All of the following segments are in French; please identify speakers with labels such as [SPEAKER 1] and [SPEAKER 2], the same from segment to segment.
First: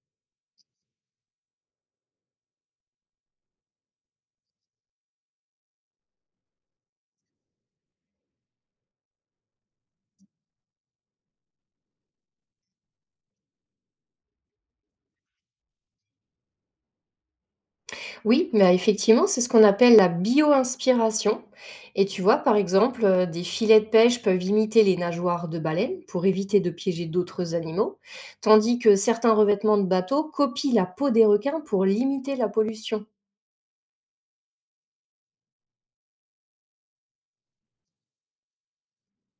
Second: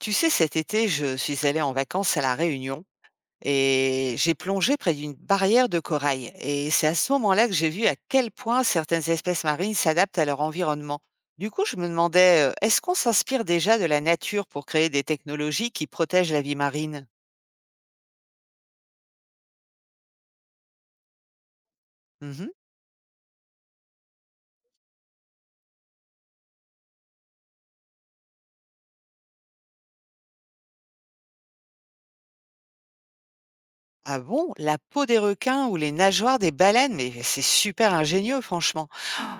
[SPEAKER 1] Tu sais, cet été, je suis allée en vacances à La Réunion et j'ai plongé près d'une barrière de corail. Et c'est à ce moment-là que j'ai vu à quel point certaines espèces marines s'adaptent à leur environnement. Du coup, je me demandais, est-ce qu'on s'inspire déjà de la nature pour créer des technologies qui protègent la vie marine?
[SPEAKER 2] Oui, mais effectivement, c'est ce qu'on appelle la bio-inspiration. Et tu vois,
[SPEAKER 1] Mhm.
[SPEAKER 2] par exemple, des filets de pêche peuvent imiter les nageoires de baleines pour éviter de piéger d'autres animaux, tandis que certains revêtements de bateaux copient la peau des requins pour limiter la pollution.
[SPEAKER 1] Ah bon? La peau des requins ou les nageoires des baleines, mais c'est super ingénieux, franchement.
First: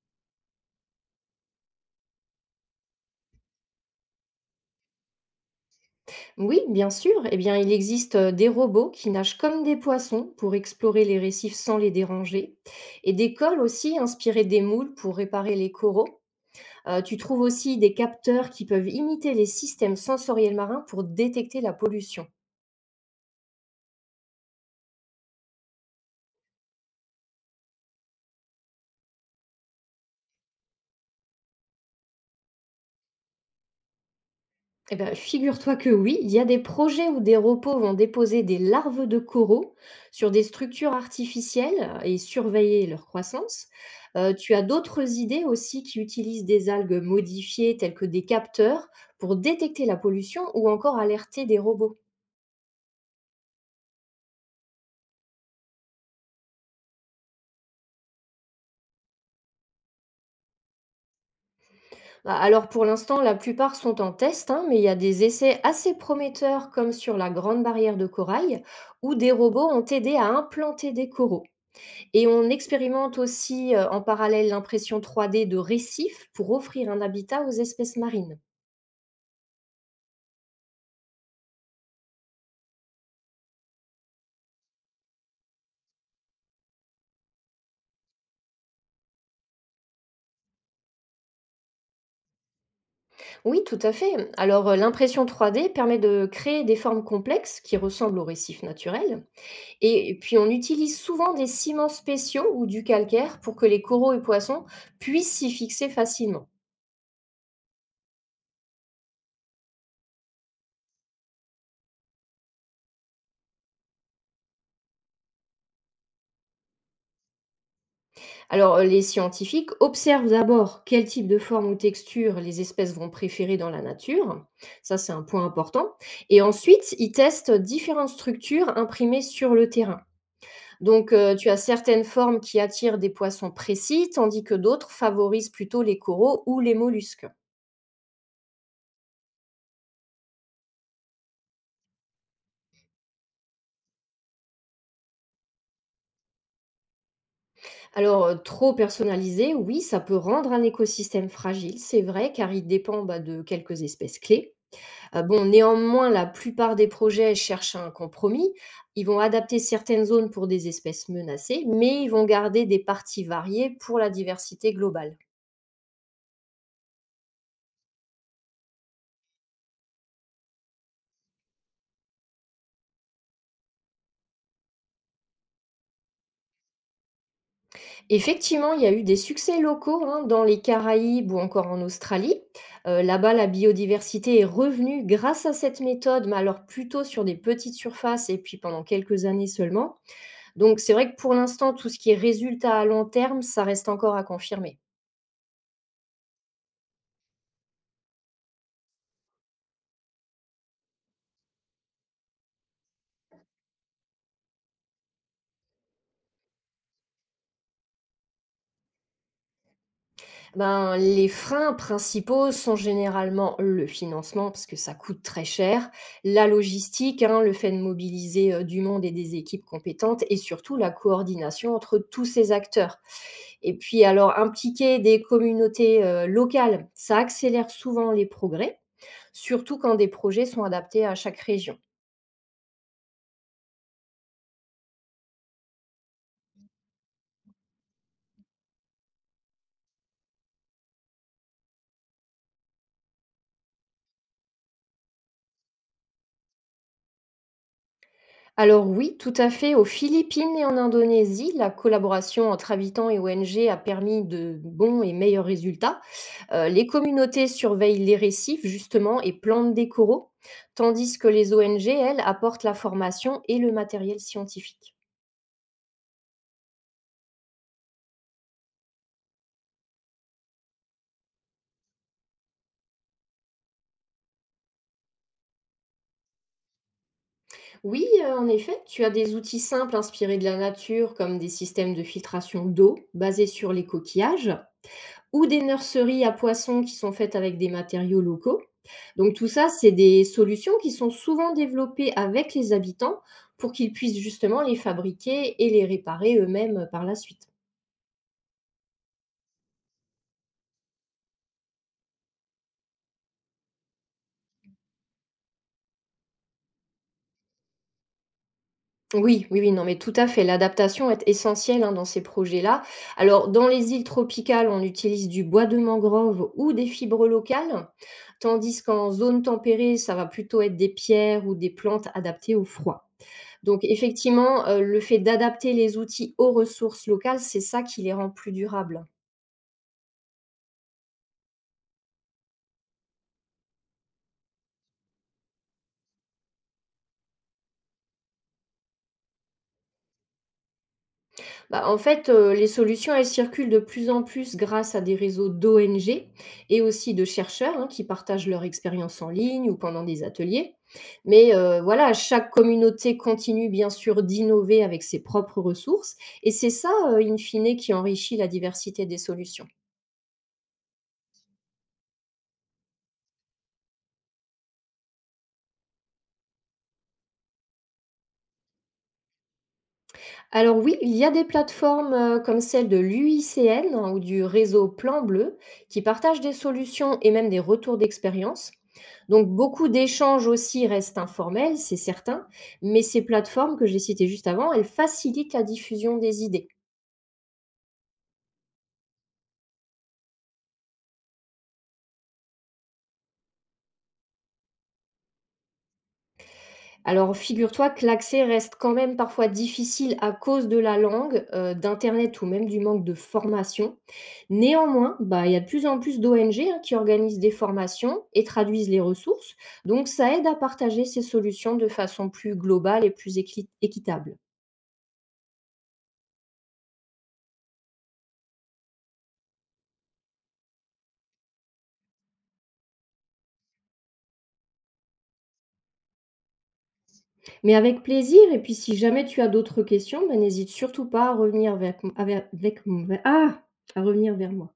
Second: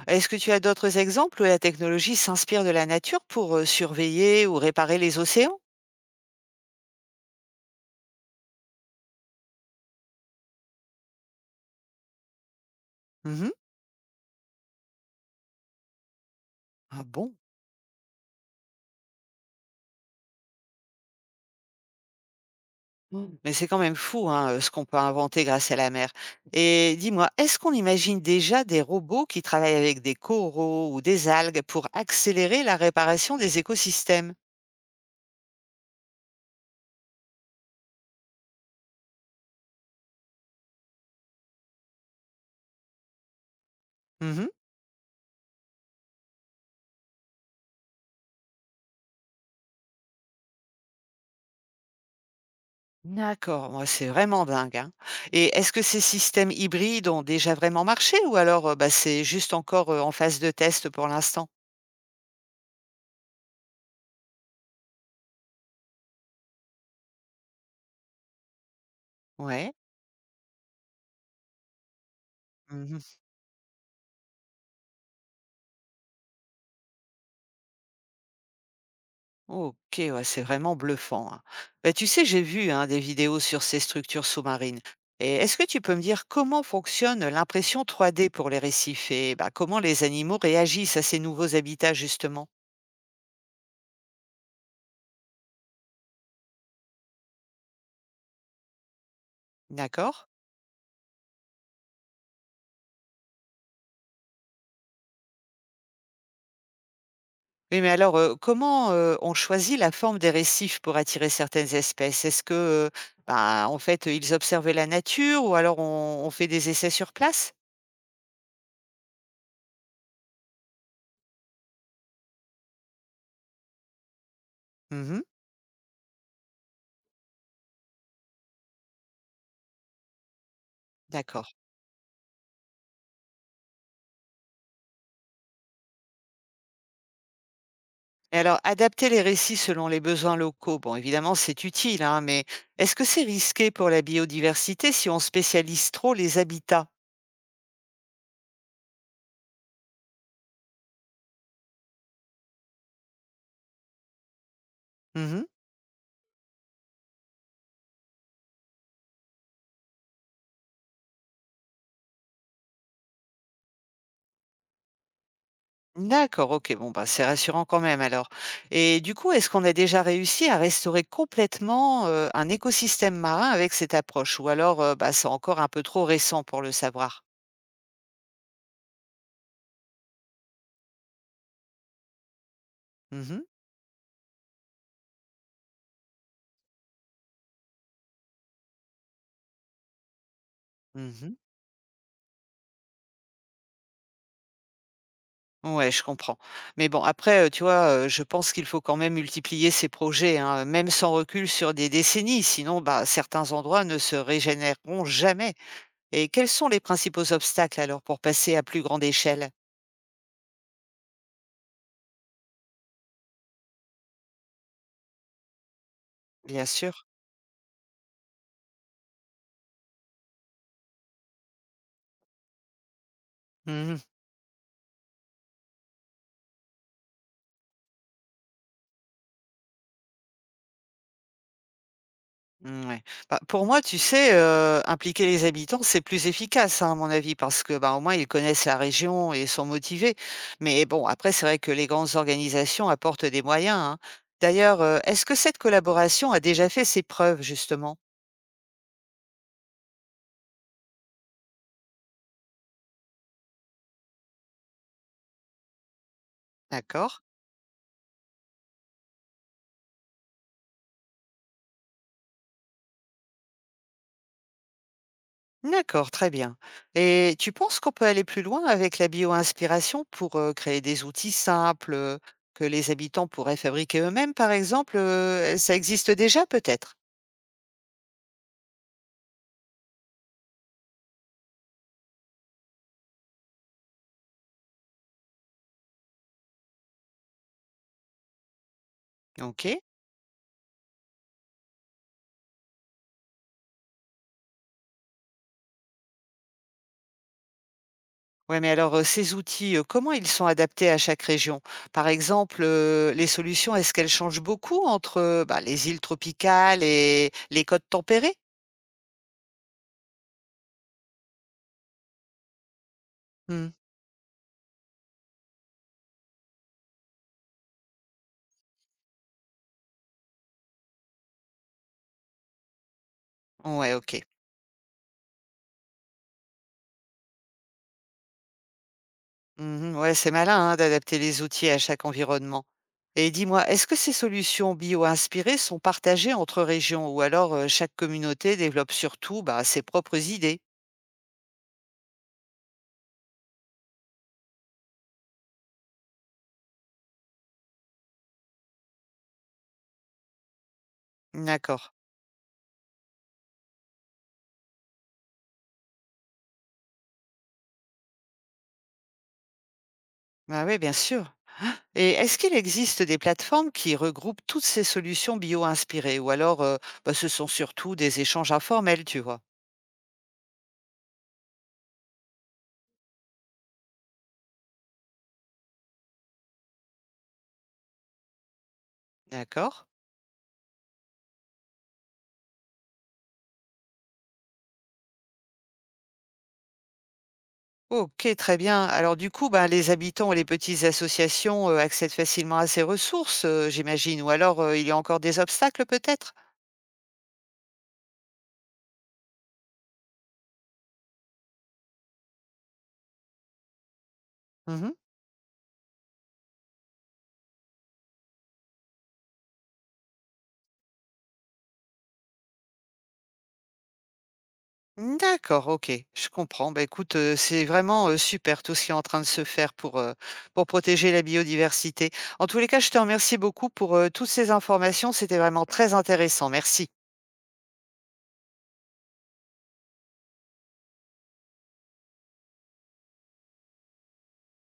[SPEAKER 1] Est-ce que tu as d'autres exemples où la technologie s'inspire de la nature pour surveiller ou réparer les océans?
[SPEAKER 2] Oui, bien sûr, eh bien, il existe des robots qui nagent comme des poissons pour explorer les récifs sans les déranger, et des
[SPEAKER 1] Mhm.
[SPEAKER 2] cols aussi inspirés des moules pour réparer les coraux.
[SPEAKER 1] Ah
[SPEAKER 2] Tu
[SPEAKER 1] bon?
[SPEAKER 2] trouves aussi des capteurs qui peuvent imiter les systèmes sensoriels marins pour détecter la pollution.
[SPEAKER 1] Mmh. Mais c'est quand même fou, hein, ce qu'on peut inventer grâce à la mer. Et dis-moi, est-ce qu'on imagine déjà des robots qui travaillent avec des coraux ou des algues pour accélérer la réparation des écosystèmes?
[SPEAKER 2] Eh bah, figure-toi que oui, il y a des projets où des robots vont déposer des larves de coraux sur des structures artificielles, et surveiller leur croissance.
[SPEAKER 1] Mmh.
[SPEAKER 2] Tu as d'autres idées aussi qui utilisent des algues modifiées telles que des capteurs pour détecter la pollution ou encore alerter des robots.
[SPEAKER 1] D'accord, moi c'est vraiment dingue, hein. Et est-ce que ces systèmes hybrides ont déjà vraiment marché, ou alors, bah, c'est juste encore, en phase de test pour l'instant?
[SPEAKER 2] A alors pour l'instant, la plupart sont en test, hein, mais il y a des essais assez prometteurs comme sur la Grande Barrière de Corail, où des robots
[SPEAKER 1] Ouais.
[SPEAKER 2] ont aidé à implanter des coraux. Et on expérimente
[SPEAKER 1] Mmh.
[SPEAKER 2] aussi, en parallèle l'impression 3D de récifs pour offrir un habitat aux espèces marines.
[SPEAKER 1] OK, ouais, c'est vraiment bluffant, hein. Bah, tu sais, j'ai vu, hein, des vidéos sur ces structures sous-marines. Et est-ce que tu peux me dire comment fonctionne l'impression 3D pour les récifs, et bah, comment les animaux réagissent à ces nouveaux habitats, justement?
[SPEAKER 2] Oui, tout à fait. Alors l'impression 3D permet de créer des formes complexes qui ressemblent aux récifs naturels.
[SPEAKER 1] D'accord?
[SPEAKER 2] Et puis on utilise souvent des ciments spéciaux ou du calcaire pour que les coraux et poissons puissent s'y fixer facilement.
[SPEAKER 1] Oui, mais alors, comment on choisit la forme des récifs pour attirer certaines espèces? Est-ce que, bah, en fait, ils observaient la nature, ou alors on fait des essais sur place?
[SPEAKER 2] Alors, les scientifiques observent d'abord quel type de forme ou texture les espèces vont préférer dans la nature. Ça, c'est un
[SPEAKER 1] Mhm,
[SPEAKER 2] point important, et ensuite, ils testent différentes structures imprimées sur le terrain. Donc, tu
[SPEAKER 1] d'accord.
[SPEAKER 2] as certaines formes qui attirent des poissons précis, tandis que d'autres favorisent plutôt les coraux ou les mollusques.
[SPEAKER 1] Et alors, adapter les récits selon les besoins locaux, bon, évidemment, c'est utile, hein, mais est-ce que c'est risqué pour la biodiversité si on spécialise trop les habitats?
[SPEAKER 2] Alors, trop personnalisé, oui, ça peut rendre un écosystème fragile, c'est vrai, car il dépend, bah, de quelques espèces clés.
[SPEAKER 1] Mhm.
[SPEAKER 2] Bon, néanmoins, la plupart des projets cherchent un compromis. Ils vont adapter certaines zones pour des espèces menacées, mais ils vont garder des parties variées pour la diversité globale.
[SPEAKER 1] D'accord, ok, bon, bah, c'est rassurant quand même alors. Et du coup, est-ce qu'on a déjà réussi à restaurer complètement un écosystème marin avec cette approche? Ou alors, bah, c'est encore un peu trop récent pour le savoir?
[SPEAKER 2] Effectivement, il y a eu des succès locaux, hein, dans les Caraïbes ou encore en Australie. Là-bas,
[SPEAKER 1] Mhm.
[SPEAKER 2] la biodiversité est revenue grâce à cette méthode, mais alors plutôt sur des petites surfaces et puis pendant quelques années seulement. Donc c'est vrai que pour
[SPEAKER 1] Mhm.
[SPEAKER 2] l'instant, tout ce qui est résultat à long terme, ça reste encore à confirmer.
[SPEAKER 1] Ouais, je comprends. Mais bon, après, tu vois, je pense qu'il faut quand même multiplier ces projets, hein, même sans recul sur des décennies, sinon, bah, certains endroits ne se régénéreront jamais. Et quels sont les principaux obstacles alors pour passer à plus grande échelle?
[SPEAKER 2] Ben, les freins principaux sont généralement le financement, parce que ça coûte très cher, la
[SPEAKER 1] Bien sûr.
[SPEAKER 2] logistique, hein, le fait de mobiliser du monde et des équipes compétentes, et surtout la coordination entre tous ces acteurs. Et
[SPEAKER 1] Mmh.
[SPEAKER 2] puis alors, impliquer des communautés, locales, ça accélère souvent les progrès, surtout quand des projets sont adaptés à chaque région.
[SPEAKER 1] Mmh, ouais. Bah, pour moi, tu sais, impliquer les habitants, c'est plus efficace, hein, à mon avis, parce que, bah, au moins, ils connaissent la région et sont motivés. Mais bon, après, c'est vrai que les grandes organisations apportent des moyens, hein. D'ailleurs, est-ce que cette collaboration a déjà fait ses preuves, justement?
[SPEAKER 2] Alors oui, tout à fait, aux Philippines et en Indonésie, la collaboration entre habitants et ONG a permis de bons et meilleurs résultats. Les
[SPEAKER 1] D'accord.
[SPEAKER 2] communautés surveillent les récifs justement et plantent des coraux, tandis que les ONG, elles, apportent la formation et le matériel scientifique.
[SPEAKER 1] D'accord, très bien. Et tu penses qu'on peut aller plus loin avec la bio-inspiration pour, créer des outils simples, que les habitants pourraient fabriquer eux-mêmes, par exemple, Ça existe déjà, peut-être?
[SPEAKER 2] Oui, en effet, tu as des outils simples inspirés de la nature, comme des systèmes de filtration d'eau basés sur les coquillages ou des nurseries à poissons qui sont faites avec des matériaux locaux. Donc tout ça,
[SPEAKER 1] OK.
[SPEAKER 2] c'est des solutions qui sont souvent développées avec les habitants pour qu'ils puissent justement les fabriquer et les réparer eux-mêmes par la suite.
[SPEAKER 1] Ouais, mais alors, ces outils, comment ils sont adaptés à chaque région? Par exemple, les solutions, est-ce qu'elles changent beaucoup entre, bah, les îles tropicales et les côtes tempérées?
[SPEAKER 2] Oui, oui, oui, non, mais tout à fait. L'adaptation est essentielle, hein, dans ces projets-là. Alors, dans
[SPEAKER 1] Mmh.
[SPEAKER 2] les îles tropicales, on utilise du bois de mangrove ou des fibres locales, tandis qu'en zone tempérée, ça va plutôt être des pierres ou des plantes adaptées au froid. Donc,
[SPEAKER 1] Ouais, OK.
[SPEAKER 2] effectivement, le fait d'adapter les outils aux ressources locales, c'est ça qui les rend plus durables.
[SPEAKER 1] Mmh. Ouais, c'est malin, hein, d'adapter les outils à chaque environnement. Et dis-moi, est-ce que ces solutions bio-inspirées sont partagées entre régions, ou alors, chaque communauté développe surtout, bah, ses propres idées?
[SPEAKER 2] Bah, en fait, les solutions, elles circulent de plus en plus grâce à des réseaux d'ONG et aussi de chercheurs, hein, qui partagent leur expérience en ligne ou pendant des ateliers. Mais,
[SPEAKER 1] D'accord.
[SPEAKER 2] voilà, chaque communauté continue bien sûr d'innover avec ses propres ressources, et c'est ça, in fine, qui enrichit la diversité des solutions.
[SPEAKER 1] Ah oui, bien sûr. Et est-ce qu'il existe des plateformes qui regroupent toutes ces solutions bio-inspirées, ou alors bah, ce sont surtout des échanges informels, tu vois?
[SPEAKER 2] Alors oui, il y a des plateformes, comme celle de l'UICN ou du réseau Plan Bleu, qui partagent des solutions et même des retours d'expérience. Donc
[SPEAKER 1] D'accord.
[SPEAKER 2] beaucoup d'échanges aussi restent informels, c'est certain, mais ces plateformes que j'ai citées juste avant, elles facilitent la diffusion des idées.
[SPEAKER 1] OK, très bien. Alors du coup, bah, les habitants et les petites associations, accèdent facilement à ces ressources, j'imagine, ou alors, il y a encore des obstacles peut-être?
[SPEAKER 2] Alors, figure-toi que l'accès reste quand même parfois difficile à cause de la langue, d'internet ou même du manque de formation.
[SPEAKER 1] Mmh.
[SPEAKER 2] Néanmoins, bah, il y a de plus en plus d'ONG, hein, qui organisent des formations et traduisent les ressources, donc ça aide à partager ces solutions de façon plus globale et plus équitable.
[SPEAKER 1] D'accord, OK, je comprends. Bah, écoute, c'est vraiment, super, tout ce qui est en train de se faire pour protéger la biodiversité. En tous les cas, je te remercie beaucoup pour, toutes ces informations, c'était vraiment très intéressant. Merci.
[SPEAKER 2] Mais avec plaisir, et puis si jamais tu as d'autres questions, bah, n'hésite surtout pas à revenir vers avec avec ah! À revenir vers moi.